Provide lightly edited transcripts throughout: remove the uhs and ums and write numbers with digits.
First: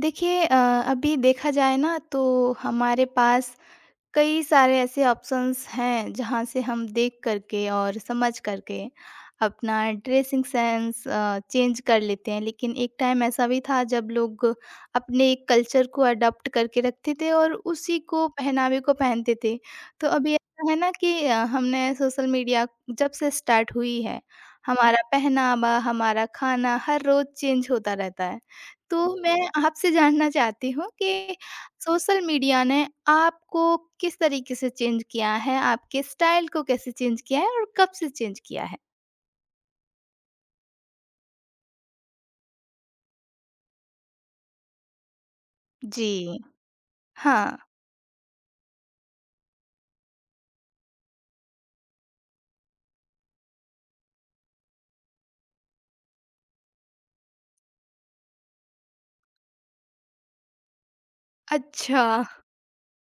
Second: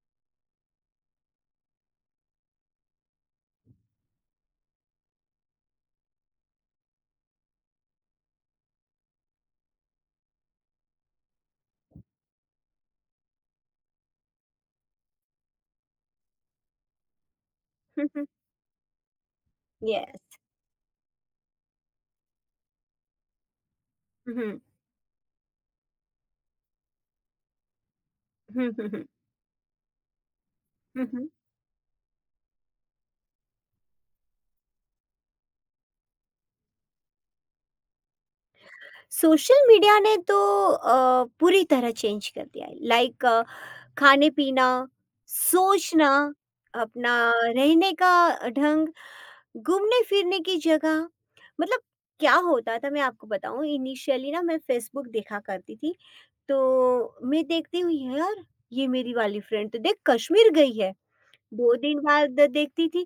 देखिए अभी देखा जाए ना तो हमारे पास कई सारे ऐसे ऑप्शंस हैं जहाँ से हम देख करके और समझ करके अपना ड्रेसिंग सेंस चेंज कर लेते हैं। लेकिन एक टाइम ऐसा भी था जब लोग अपने कल्चर को अडॉप्ट करके रखते थे और उसी हुँ, को हुँ। पहनावे को पहनते थे। तो अभी यस। ऐसा है ना कि हमने सोशल मीडिया जब से स्टार्ट हुई है हुँ, हुँ। हमारा पहनावा हमारा खाना हर रोज चेंज होता रहता है। हुँ, हुँ, तो हुँ। मैं आपसे जानना चाहती हूँ हुँ, हुँ। कि सोशल मीडिया ने आपको किस तरीके से चेंज किया है? आपके स्टाइल को कैसे चेंज किया है और कब से चेंज किया है? सोशल मीडिया ने तो पूरी तरह चेंज कर दिया है। लाइक खाने-पीना, सोचना, जी। अपना हाँ। रहने का ढंग, घूमने-फिरने की जगह। मतलब क्या होता था मैं आपको बताऊँ? इनिशियली ना मैं फेसबुक देखा करती थी, तो मैं देखती हूँ यार, ये मेरी वाली फ्रेंड तो देख, कश्मीर गई है। 2 दिन अच्छा, बाद देखती थी,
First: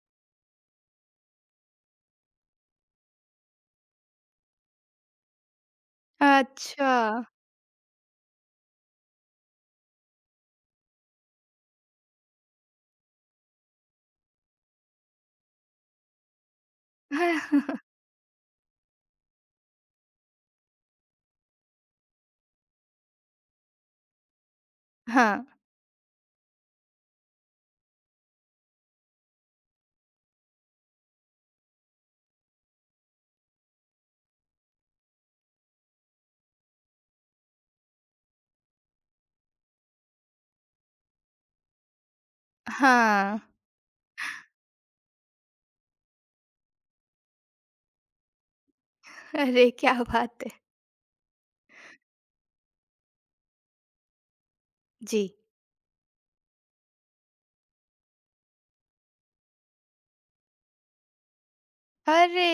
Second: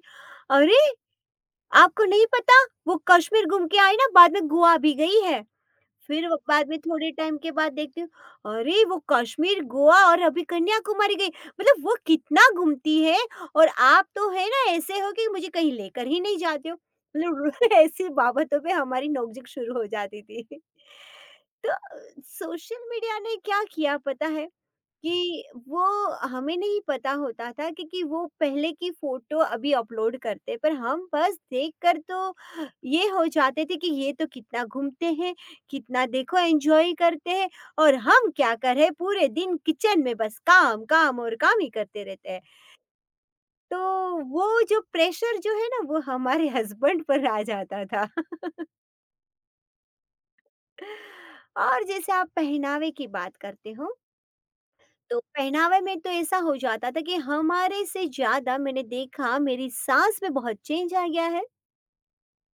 अरे! आपको नहीं पता? वो कश्मीर घूम के आई ना, बाद में गोवा भी गई है। फिर वो बाद में अच्छा। थोड़े टाइम के बाद देखती हूँ, अरे! वो कश्मीर, गोवा और अभी कन्याकुमारी गई। मतलब वो कितना घूमती है, और आप तो है ना ऐसे हो कि मुझे कहीं लेकर ही नहीं जाते हो। मतलब ऐसी बाबतों पे हमारी नोक-झोंक शुरू हो जाती थी। तो सोशल मीडिया ने क्या किया पता है? हाँ, कि वो हमें नहीं पता होता था कि वो पहले की फोटो अभी अपलोड करते, पर हम बस देखकर तो ये हो जाते थे कि ये तो कितना घूमते हैं, कितना देखो एंजॉय करते हैं, और हम क्या कर रहे हैं? पूरे दिन किचन में बस काम, काम और काम ही करते रहते हैं। हाँ। तो वो जो प्रेशर जो है ना वो हमारे हस्बैंड पर आ जाता था। अरे क्या बात है! और जैसे आप पहनावे की बात करते हो, तो जी। पहनावे में तो ऐसा हो जाता था कि हमारे से ज़्यादा, मैंने देखा, मेरी सास में बहुत चेंज आ गया है। अरे!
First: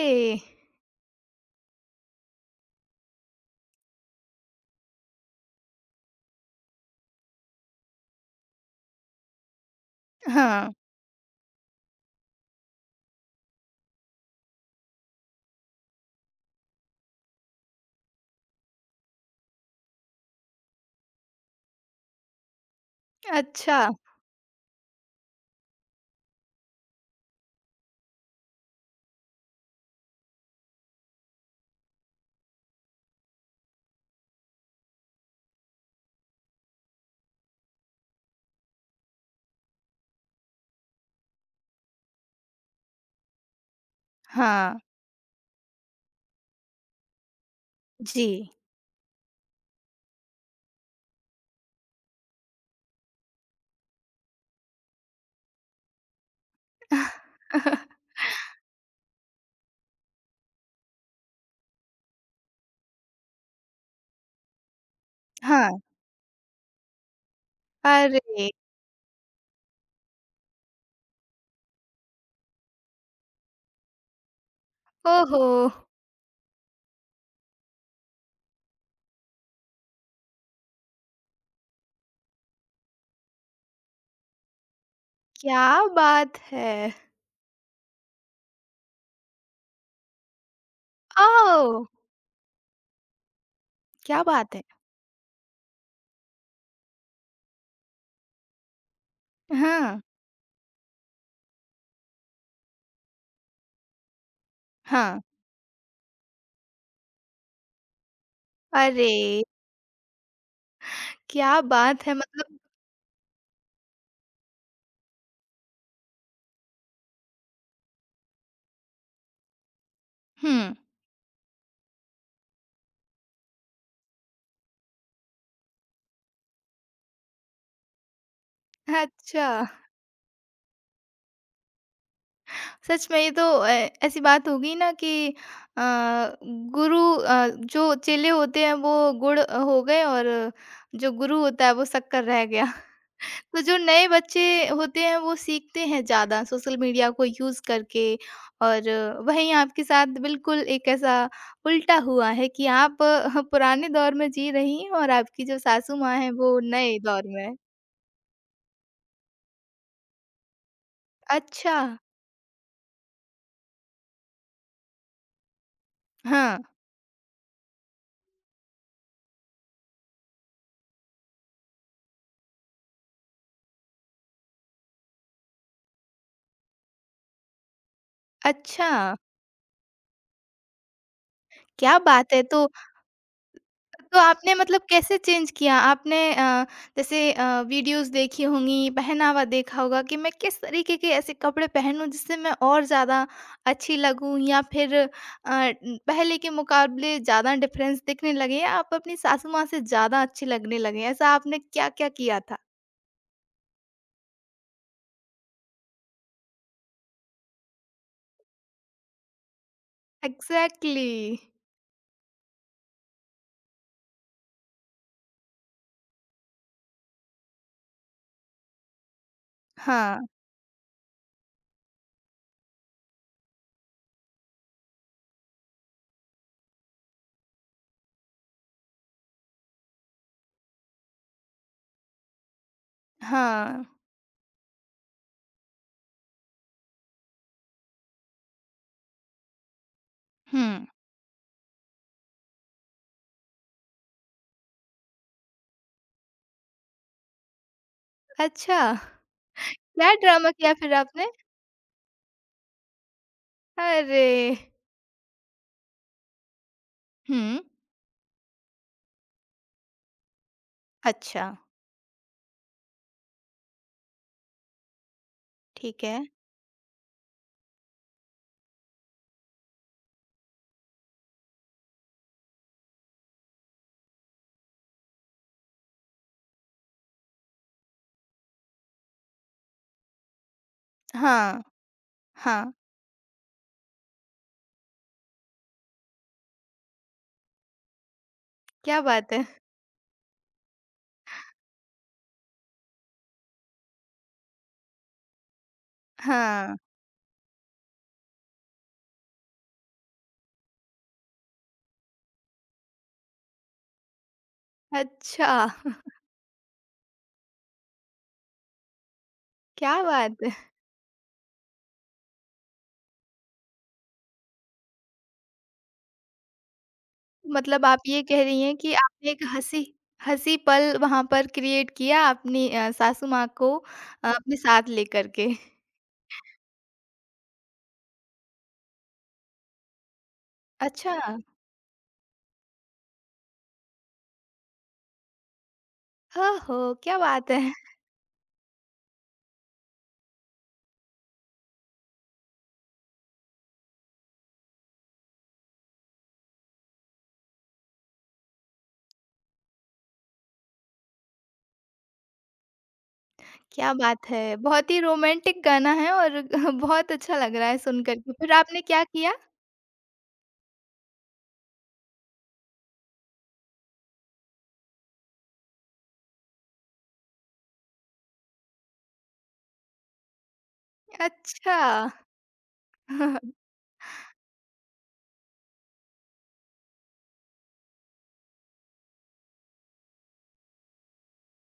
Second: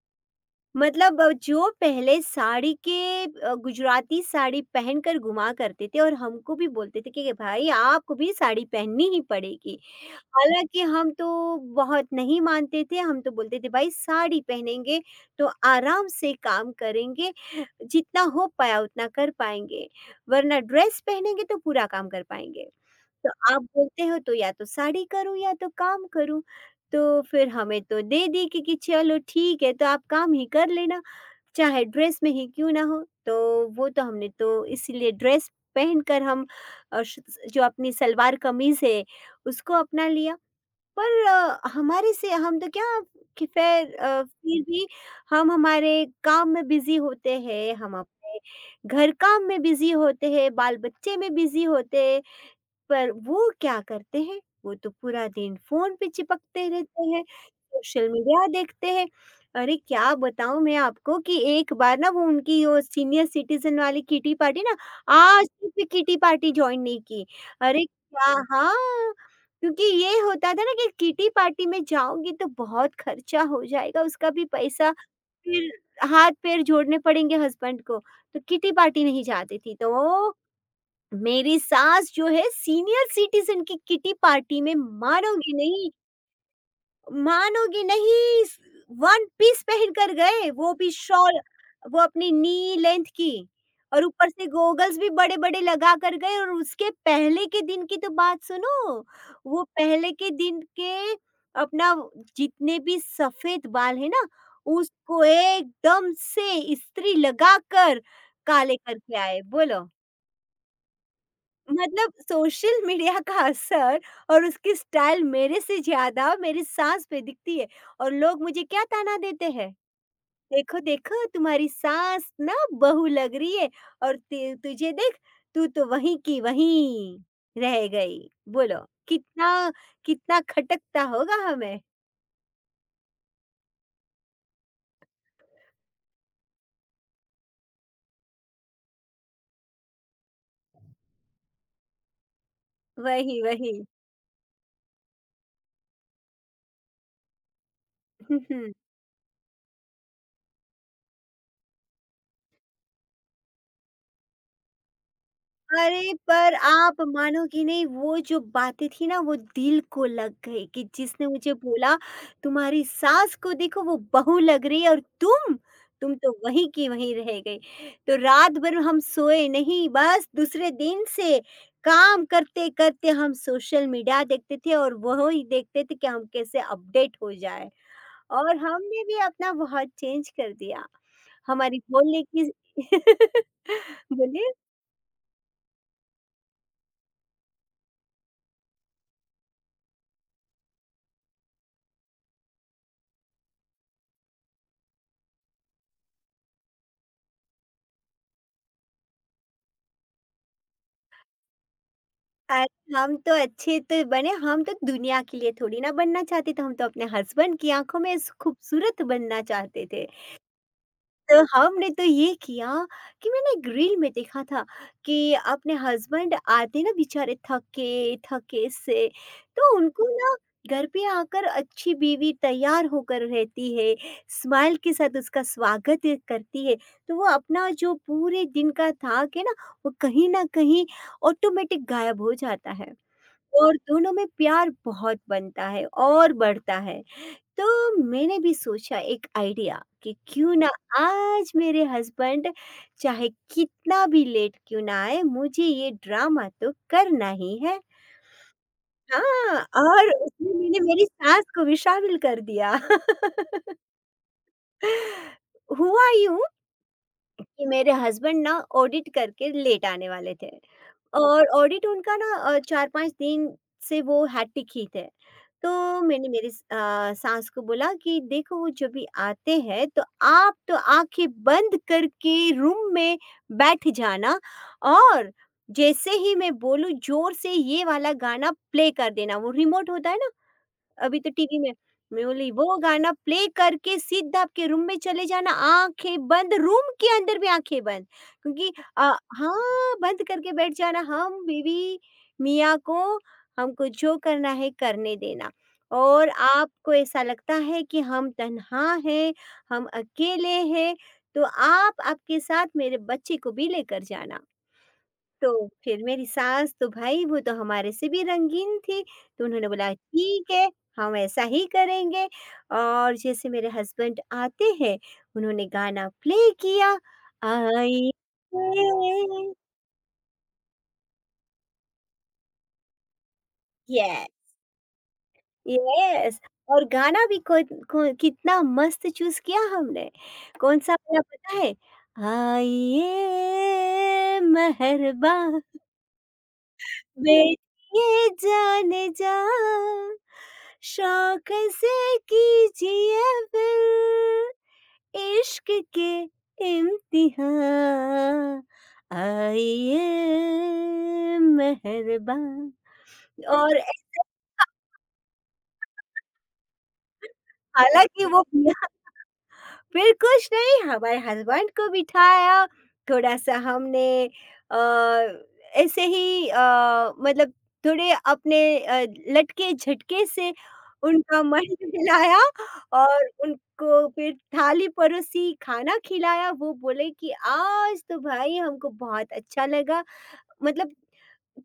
मतलब जो पहले साड़ी के, गुजराती साड़ी पहनकर घुमा करते थे, और हमको भी बोलते थे कि भाई आपको भी साड़ी पहननी ही पड़ेगी। हाँ, हालाँकि हम तो बहुत नहीं मानते थे, हम तो बोलते थे भाई साड़ी पहनेंगे तो आराम से काम करेंगे, जितना हो पाया उतना कर पाएँगे, वरना ड्रेस पहनेंगे तो पूरा काम कर पाएँगे। तो आप अच्छा। बोलते हो तो या तो साड़ी करूँ या तो काम करूँ। तो फिर हमें तो दे दी कि चलो ठीक है, तो आप काम ही कर लेना, चाहे ड्रेस में ही क्यों ना हो। तो वो तो हमने तो इसीलिए ड्रेस पहनकर हम अ, श जो अपनी सलवार कमीज़ है उसको अपना लिया। पर हमारे से हम तो क्या, कि फिर हाँ। भी हम हमारे काम में बिज़ी होते हैं, हम जी। अपने घर काम में बिज़ी होते हैं, बाल-बच्चे में बिज़ी होते हैं। पर वो क्या करते हैं? वो तो पूरा दिन फ़ोन पे चिपकते रहते हैं, सोशल मीडिया देखते हैं। अरे क्या बताऊँ मैं आपको कि एक बार ना वो उनकी वो सीनियर सिटीज़न वाली किटी पार्टी ना, आज हाँ। तक भी किटी पार्टी जॉइन नहीं की। अरे क्या, अरे! हाँ, क्योंकि ये होता था ना कि किटी पार्टी में जाऊँगी तो बहुत खर्चा हो जाएगा, उसका भी पैसा, ओहो! फिर हाथ-पैर जोड़ने पड़ेंगे हस्बैंड को, तो किटी पार्टी नहीं जाती थी। तो मेरी सास जो है सीनियर सिटीजन की किटी पार्टी में, मानोगे क्या नहीं, बात है! मानोगे नहीं, वन पीस पहन कर गए, वो भी शॉल, ओह! वो अपनी नी लेंथ की, और क्या ऊपर से बात है! गोगल्स भी बड़े बड़े लगा कर गए। और उसके पहले के दिन की तो बात सुनो, वो हाँ, पहले के दिन के अपना जितने भी सफेद बाल है ना, हाँ। उसको एकदम से इस्त्री लगा कर काले अरे! करके आए, बोलो! क्या बात है! मतलब मतलब सोशल मीडिया का असर, और उसकी स्टाइल मेरे से ज़्यादा मेरी सास पे दिखती है। और लोग मुझे क्या ताना देते हैं, हुँ। "देखो, देखो, तुम्हारी सास ना बहू लग रही है, और ते तुझे देख, तू तो वहीं की वहीं रह गई।" बोलो, अच्छा, कितना कितना खटकता होगा हमें। सच में ये तो ऐसी बात हो गई ना कि गुरु जो चेले होते हैं वो गुड़ हो गए और जो गुरु होता है वो शक्कर रह गया। वही, तो वही। जो नए बच्चे होते हैं वो सीखते हैं ज़्यादा सोशल मीडिया को यूज़ करके। और वहीं आपके साथ बिल्कुल एक ऐसा उल्टा हुआ है कि आप पुराने दौर में जी रही हैं और आपकी जो सासू अरे! माँ हैं पर वो नए आप दौर में हैं। मानोगी नहीं, वो जो बातें थी ना वो दिल को लग गई, कि जिसने मुझे अच्छा। बोला तुम्हारी सास को देखो वो बहू लग रही है, और तुम तो हाँ, वहीं की वहीं रह गई। तो रात भर हम सोए नहीं, बस दूसरे दिन से काम करते-करते हम सोशल मीडिया देखते थे, और वही देखते थे कि हम कैसे अपडेट हो जाए। और अच्छा, हमने भी अपना बहुत चेंज कर दिया। हमारी क्या बोलने बात है! की। तो बोलिए? आपने मतलब कैसे चेंज किया? आपने जैसे वीडियोज़ देखी होंगी, पहनावा देखा होगा कि मैं किस तरीके के ऐसे कपड़े पहनूँ जिससे मैं और ज़्यादा अच्छी लगूँ, या फिर न पहले के मुकाबले ज़्यादा डिफ़रेंस दिखने लगे, या आप अपनी सासू माँ से ज़्यादा अच्छी लगने लगे? ऐसा आपने क्या-क्या किया था? अरे हम तो अच्छे तो बने, हम तो दुनिया के लिए थोड़ी ना बनना चाहते थे, हम तो अपने हस्बैंड की आँखों में स खूबसूरत बनना चाहते थे। एग्ज़ैक्टली। तो हमने तो ये किया कि मैंने एक रील में देखा था कि अपने हस्बैंड आते ना बेचारे थके-थके से, तो उनको हाँ, ना घर पे आकर अच्छी बीवी तैयार होकर रहती है, स्माइल के साथ उसका स्वागत करती है, तो वो अपना जो पूरे दिन का थक है ना, वो कहीं न कहीं ऑटोमैटिक गायब हो जाता है। और हाँ। दोनों में प्यार बहुत बनता है और बढ़ता है। तो मैंने भी सोचा एक आइडिया कि क्यों ना हुँ। आज मेरे हस्बैंड चाहे कितना भी लेट क्यों ना आए, मुझे ये ड्रामा तो करना ही है। अच्छा, हाँ, और क्या ड्रामा उसमें किया मैंने फिर मेरी आपने? सास को भी शामिल कर दिया। अरे! हुआ यूँ हुँ। कि मेरे हस्बैंड ना ऑडिट करके लेट आने वाले थे। अच्छा, और ऑडिट उनका ना, 4-5 दिन से वो हैट्रिक-हिट है। तो ठीक है। मैंने मेरी सास को बोला कि देखो वो जब भी आते हैं तो आप तो आँखें बंद करके रूम में बैठ जाना, और जैसे ही मैं बोलूँ ज़ोर से ये वाला गाना प्ले कर देना, वो रिमोट होता है ना अभी तो टीवी हाँ, में। मैं बोली हाँ। वो गाना प्ले करके सीधा आपके रूम में चले जाना, आंखें बंद, रूम के अंदर भी आंखें बंद, क्योंकि क्या अ, बात है! हाँ, बंद करके बैठ जाना, हम बीवी मियाँ को, हमको जो करना है करने देना, और हाँ, आपको ऐसा लगता है कि हम तन्हा हैं, हम अकेले हैं, तो आप आपके साथ मेरे बच्चे को भी लेकर जाना। अच्छा तो फिर मेरी सास तो भाई वो तो हमारे से भी रंगीन थी, तो उन्होंने बोला क्या बात है! ठीक है, हम ऐसा ही करेंगे। और जैसे मेरे हस्बैंड आते हैं, उन्होंने गाना प्ले किया। मतलब आप आई ये कह रही हैं कि आपने एक ए हँसी हँसी पल वहाँ पर क्रिएट किया अपनी सासू माँ को, यस, अपने साथ लेकर के। यस, और गाना भी को कितना मस्त चूज़ किया हमने, कौन-सा अच्छा, वाला पता है? आइए मेहरबा, ओहो! क्या बात है! बैठिए, जान जा, शौक से कीजिए, फिर इश्क के इम्तिहान, आइए मेहरबान। और क्या बात है! बहुत ही रोमांटिक गाना है और बहुत अच्छा लग रहा है सुन कर हालांकि के। वो फिर आपने क्या किया? फिर कुछ नहीं, हमारे हस्बैंड को बिठाया, थोड़ा-सा हमने अ, ऐसे ही, मतलब थोड़े अपने लटके-झटके से उनका मन अच्छा। बहलाया, और उनको फिर थाली परोसी, खाना खिलाया, वो बोले कि आज तो भाई हमको बहुत अच्छा लगा। मतलब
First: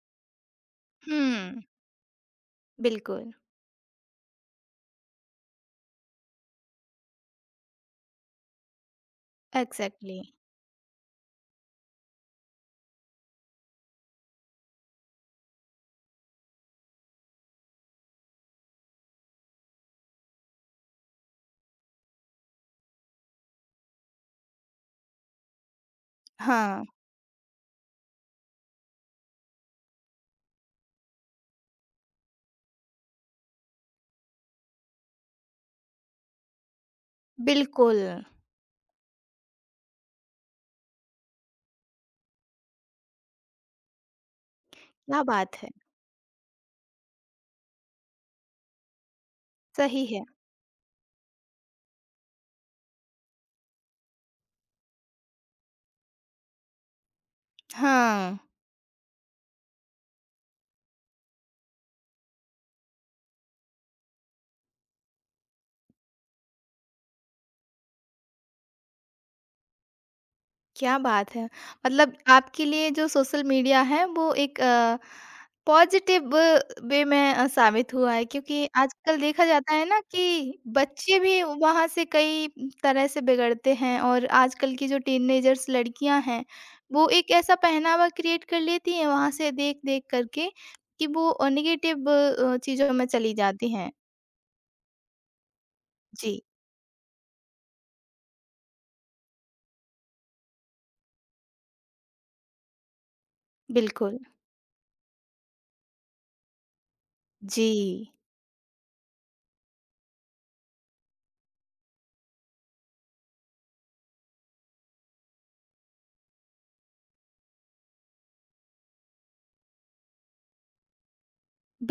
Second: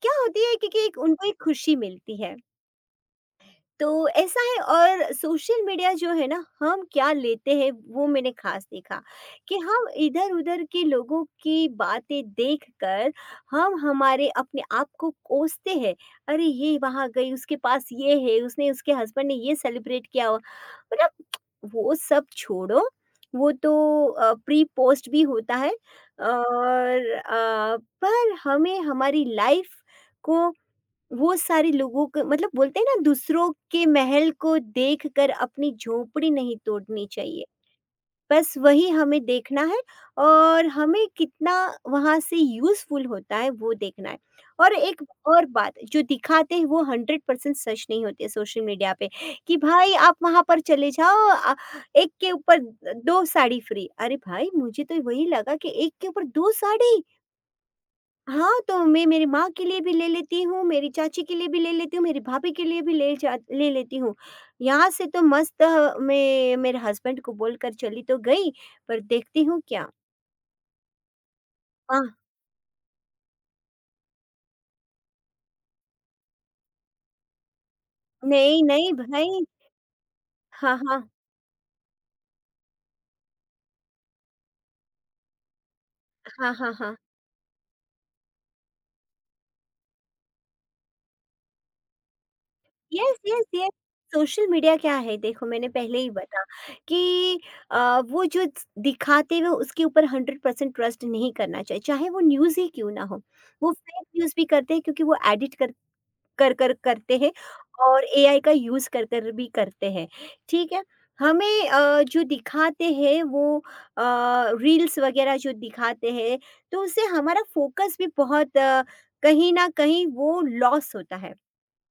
क्या होती है कि एक उनको एक हुँ, खुशी मिलती है। बिल्कुल, तो ऐसा है। और सोशल मीडिया जो है ना, हम क्या लेते हैं वो मैंने खास देखा, कि हम एग्ज़ैक्टली। इधर-उधर के लोगों की बातें देखकर हम हमारे अपने आप को कोसते हैं। अरे! ये वहाँ गई, उसके पास ये है, उसने उसके हस्बैंड ने ये सेलिब्रेट किया हुआ। मतलब वो सब छोड़ो, वो तो प्री पोस्ट भी होता है, हाँ, और पर हमें हमारी लाइफ को, वो सारे लोगों को मतलब बोलते हैं ना, दूसरों के महल को देखकर अपनी झोपड़ी नहीं तोड़नी चाहिए। बिल्कुल, बस वही हमें देखना है, और हमें कितना वहाँ से यूज़फुल होता है वो देखना है। और एक क्या और बात है! बात, जो दिखाते हैं वो 100% सच नहीं होती है सोशल मीडिया पे, कि भाई सही आप है। वहाँ पर चले जाओ, एक के ऊपर 2 साड़ी फ्री। अरे भाई मुझे तो वही लगा कि एक के ऊपर 2 साड़ी! हाँ। हाँ, तो मैं मेरी माँ के लिए भी ले लेती हूँ, मेरी चाची के लिए भी ले लेती हूँ, मेरी भाभी के लिए भी ले लेती हूँ। यहाँ से तो मस्त मैं मेरे हस्बैंड को बोलकर चली तो गई, पर देखती हूँ क्या? क्या बात है! आह! मतलब आपके लिए जो सोशल मीडिया है वो एक पॉज़िटिव वे में साबित हुआ है, नहीं, क्योंकि नहीं आजकल भाई। देखा जाता है ना कि हाँ, हाँ। बच्चे भी वहाँ से कई तरह से बिगड़ते हैं, और आजकल की जो टीनेजर्स लड़कियाँ हैं, हाँ, हाँ, हाँ। वो एक ऐसा पहनावा क्रिएट कर लेती हैं वहाँ से देख-देख करके कि वो नेगेटिव चीज़ों में यस, चली यस, यस। जाती हैं। सोशल मीडिया क्या है? देखो मैंने पहले ही जी, बता कि वो जो दिखाते हैं उसके ऊपर 100% ट्रस्ट नहीं करना चाहिए, चाहे वो न्यूज़ ही क्यों ना हो। वो फेक बिल्कुल। न्यूज़ भी करते हैं, क्योंकि वो एडिट कर कर कर करते हैं, और जी, एआई का यूज़ कर कर भी करते हैं, ठीक है? हमें जो दिखाते हैं वो, अ, रील्स वगैरह जो दिखाते हैं, तो उससे हमारा फ़ोकस भी बहुत, कहीं न कहीं वो लॉस होता है।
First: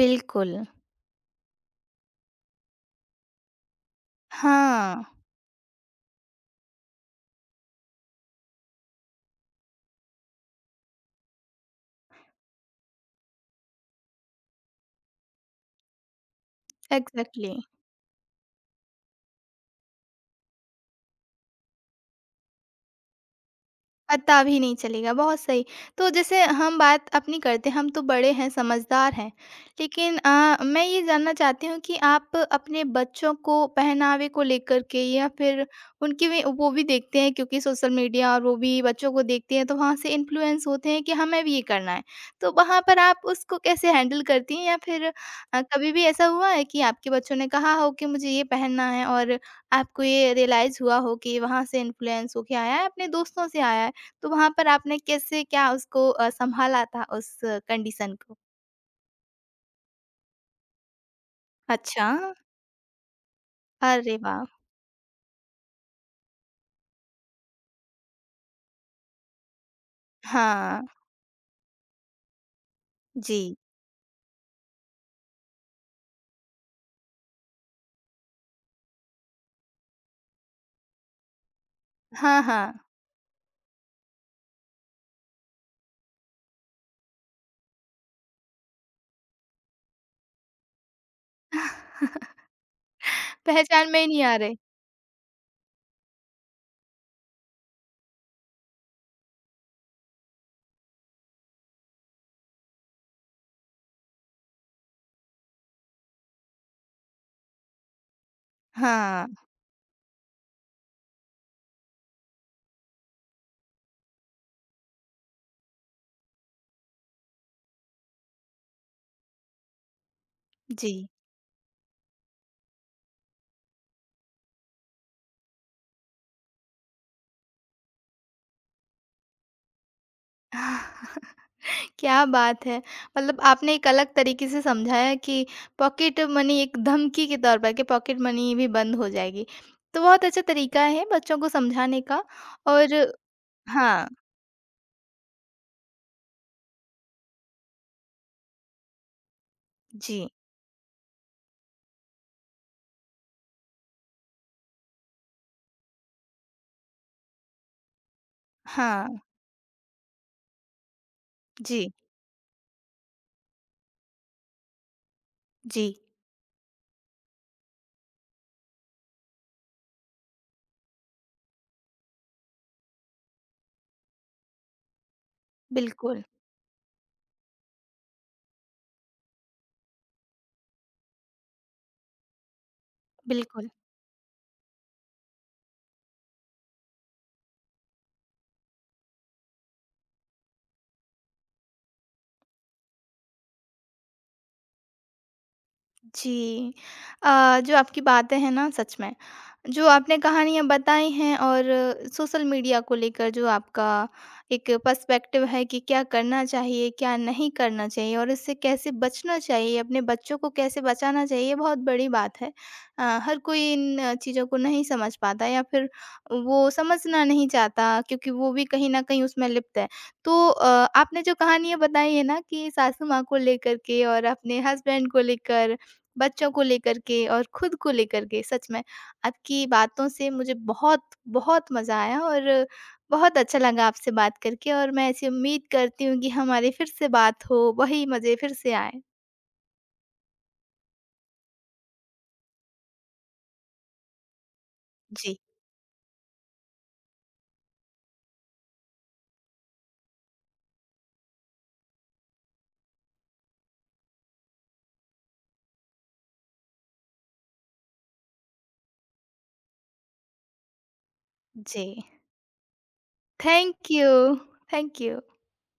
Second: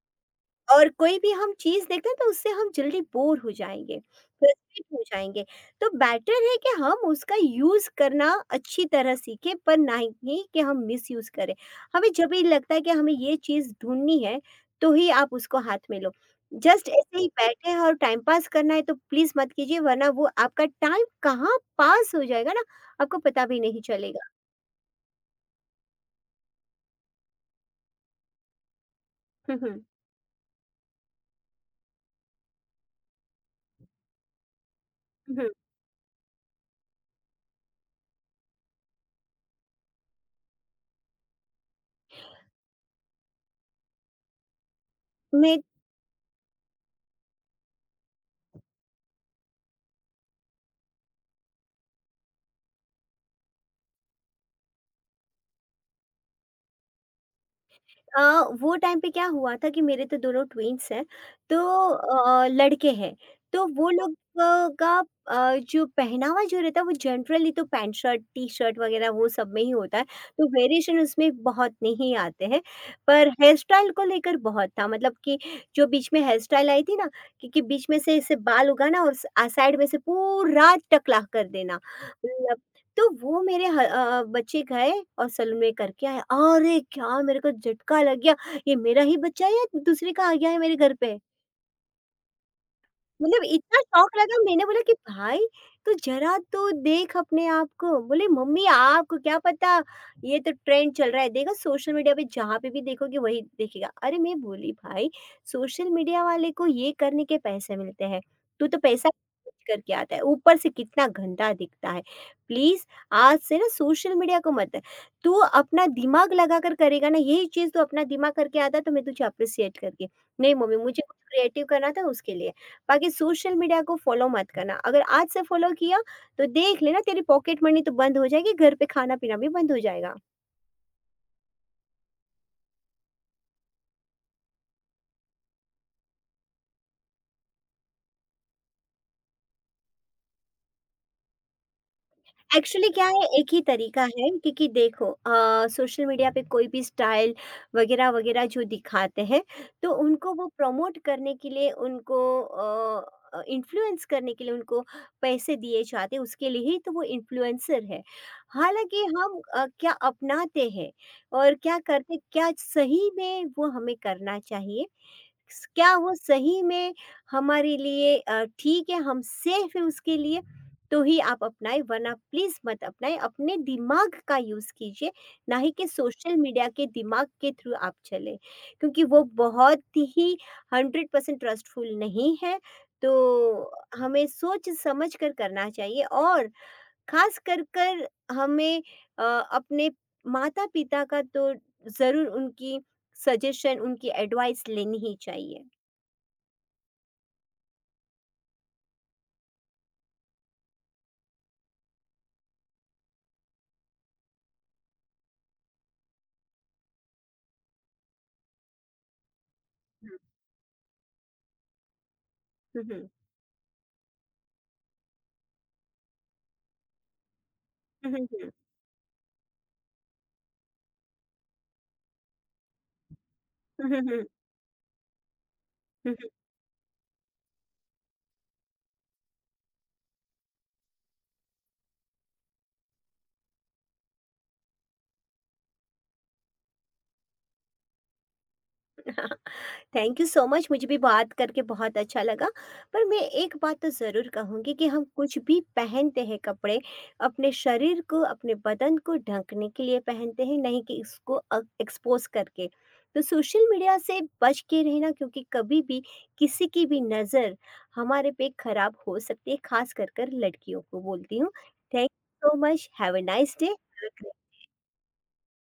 बिल्कुल। और कोई भी हम चीज़ देखते हैं तो उससे हम जल्दी बोर हो जाएँगे, फ्रस्ट्रेट हो हाँ, जाएँगे। तो बेटर है कि हम उसका यूज़ करना अच्छी तरह सीखें, पर ना ही कि हम मिसयूज़ करें। हमें जब भी लगता है कि हमें ये चीज़ ढूँढनी है, तो ही आप उसको हाथ में लो। जस्ट ऐसे ही एग्ज़ैक्टली। बैठे हैं और टाइम पास करना है तो प्लीज़ मत कीजिए, वरना वो आपका टाइम कहाँ पास हो जाएगा ना, आपको पता भी नहीं चलेगा। पता भी नहीं चलेगा, बहुत सही। तो जैसे हम बात अपनी करते हैं, हम तो बड़े हैं, समझदार हैं। हुँ, हुँ। लेकिन मैं ये जानना चाहती हूँ कि आप अपने बच्चों को पहनावे को लेकर के, या हुँ, हुँ। फिर उनकी भी वो भी देखते हैं क्योंकि सोशल मीडिया और वो भी बच्चों को देखते हैं, तो वहाँ से इन्फ्लुएंस होते हैं कि हमें भी ये करना है। तो वहाँ पर आप उसको कैसे हैंडल करती हैं? या फिर मैं कभी भी ऐसा हुआ है कि आपके बच्चों ने कहा हो कि मुझे ये पहनना है और आपको ये रियलाइज़ हुआ हो कि वहाँ से इन्फ्लुएंस होके आया है, अपने दोस्तों से आया है? तो वहाँ पर आपने कैसे क्या उसको सँभाला था उस कंडीशन अ, को? वो टाइम पे क्या हुआ था कि मेरे तो दोनों ट्विन्स हैं, तो अच्छा, लड़के हैं, तो वो लोग अरे वाह! जो पहनावा जो रहता है वो जनरली तो पैंट शर्ट, टी-शर्ट वगैरह वो सब में ही होता है, तो हाँ, वेरिएशन उसमें बहुत नहीं आते हैं, पर जी। हेयर स्टाइल को लेकर बहुत था, मतलब कि जो बीच में हेयर स्टाइल आई थी ना, क्योंकि बीच में से ऐसे बाल उगाना और साइड में से पूरा टकला कर देना। हाँ, मतलब हाँ, तो वो मेरे बच्चे गए और सैलून में करके आए। अरे! क्या मेरे को झटका लग गया, ये मेरा ही बच्चा है या दूसरे का आ गया है मेरे घर पे? मतलब इतना पहचान में ही शौक नहीं आ लगा, रहे। मैंने बोला कि भाई तू जरा तो देख अपने आप को। बोले मम्मी आपको क्या पता, ये तो ट्रेंड चल रहा है, देखा सोशल मीडिया पे, जहाँ पे भी देखोगे वही देखेगा। अरे मैं बोली भाई, सोशल मीडिया वाले को ये करने के पैसे मिलते हैं, तू तो पैसा हाँ, खर्च करके आता है, ऊपर से कितना गंदा दिखता है। प्लीज, आज से ना सोशल मीडिया को मत, तू अपना दिमाग लगा कर करेगा ना, यही चीज तू अपना दिमाग करके आता तो मैं तुझे अप्रिसिएट करके। नहीं मम्मी, जी। मुझे कुछ क्रिएटिव करना था उसके लिए। बाकी सोशल मीडिया को फॉलो मत करना, अगर आज से फॉलो किया तो देख लेना, तेरी पॉकेट मनी तो बंद हो जाएगी, घर पे खाना पीना भी बंद हो जाएगा। क्या बात है! मतलब आपने एक अलग तरीके से समझाया कि पॉकेट मनी एक धमकी के तौर पर कि पॉकेट मनी भी बंद हो जाएगी। तो बहुत अच्छा तरीका है बच्चों को समझाने का। एक्चुअली और क्या है, एक ही तरीका हाँ, है, क्योंकि देखो सोशल मीडिया पे कोई भी स्टाइल वगैरह वगैरह जो दिखाते हैं, तो जी। उनको वो प्रमोट करने के लिए, उनको इन्फ्लुएंस करने के लिए उनको पैसे दिए जाते हैं, उसके लिए ही तो वो इन्फ्लुएंसर है। हालांकि हाँ, हम क्या अपनाते हैं और क्या जी, करते, क्या सही में वो हमें करना चाहिए, जी। क्या वो सही में हमारे लिए ठीक है, हम सेफ है उसके लिए, तो ही आप अपनाएं, वरना प्लीज़ मत अपनाएं। अपने दिमाग का यूज़ कीजिए, ना ही कि बिल्कुल, सोशल मीडिया के दिमाग के थ्रू आप चलें, क्योंकि वो बहुत ही 100% ट्रस्टफुल नहीं है। तो बिल्कुल। हमें सोच समझ कर करना चाहिए, और ख़ास कर कर हमें अपने माता-पिता का तो ज़रूर, उनकी सजेशन, उनकी एडवाइस लेनी ही चाहिए। जी। जो आपकी बातें हैं ना सच में, जो आपने कहानियाँ बताई हैं, और सोशल मीडिया को लेकर जो आपका एक पर्सपेक्टिव है कि क्या करना चाहिए, क्या नहीं करना चाहिए, और इससे कैसे बचना चाहिए, अपने बच्चों को कैसे बचाना चाहिए, ये बहुत बड़ी बात है। हुँ, हुँ। हर कोई इन चीज़ों को नहीं समझ पाता, या फिर वो समझना नहीं चाहता हुँ, हुँ, क्योंकि वो हुँ। भी कहीं न कहीं उसमें लिप्त है। तो आपने जो कहानियाँ बताई हैं ना कि सासू माँ को लेकर हुँ, हुँ, के और हुँ। अपने हस्बैंड को लेकर, हुँ, बच्चों को लेकर के और खुद को लेकर के, सच में आपकी बातों से मुझे बहुत, बहुत मज़ा आया। और बहुत अच्छा लगा आपसे बात करके, और मैं ऐसी उम्मीद करती हूँ कि हमारी फिर से बात हो, वही मज़े फिर से आएँ। हुँ। थैंक यू सो मच, मुझे भी बात करके बहुत अच्छा लगा। पर मैं एक बात तो ज़रूर कहूँगी कि हम जी। कुछ भी पहनते हैं कपड़े, अपने शरीर को, अपने बदन को ढँकने के लिए पहनते हैं, नहीं कि इसको एक्सपोज़ करके। तो सोशल मीडिया से बच के रहना, क्योंकि कभी भी किसी की भी नज़र हमारे पे खराब हो सकती है, ख़ास कर कर लड़कियों को बोलती हूँ। जी, thank you so much, have a nice thank day. You, thank you.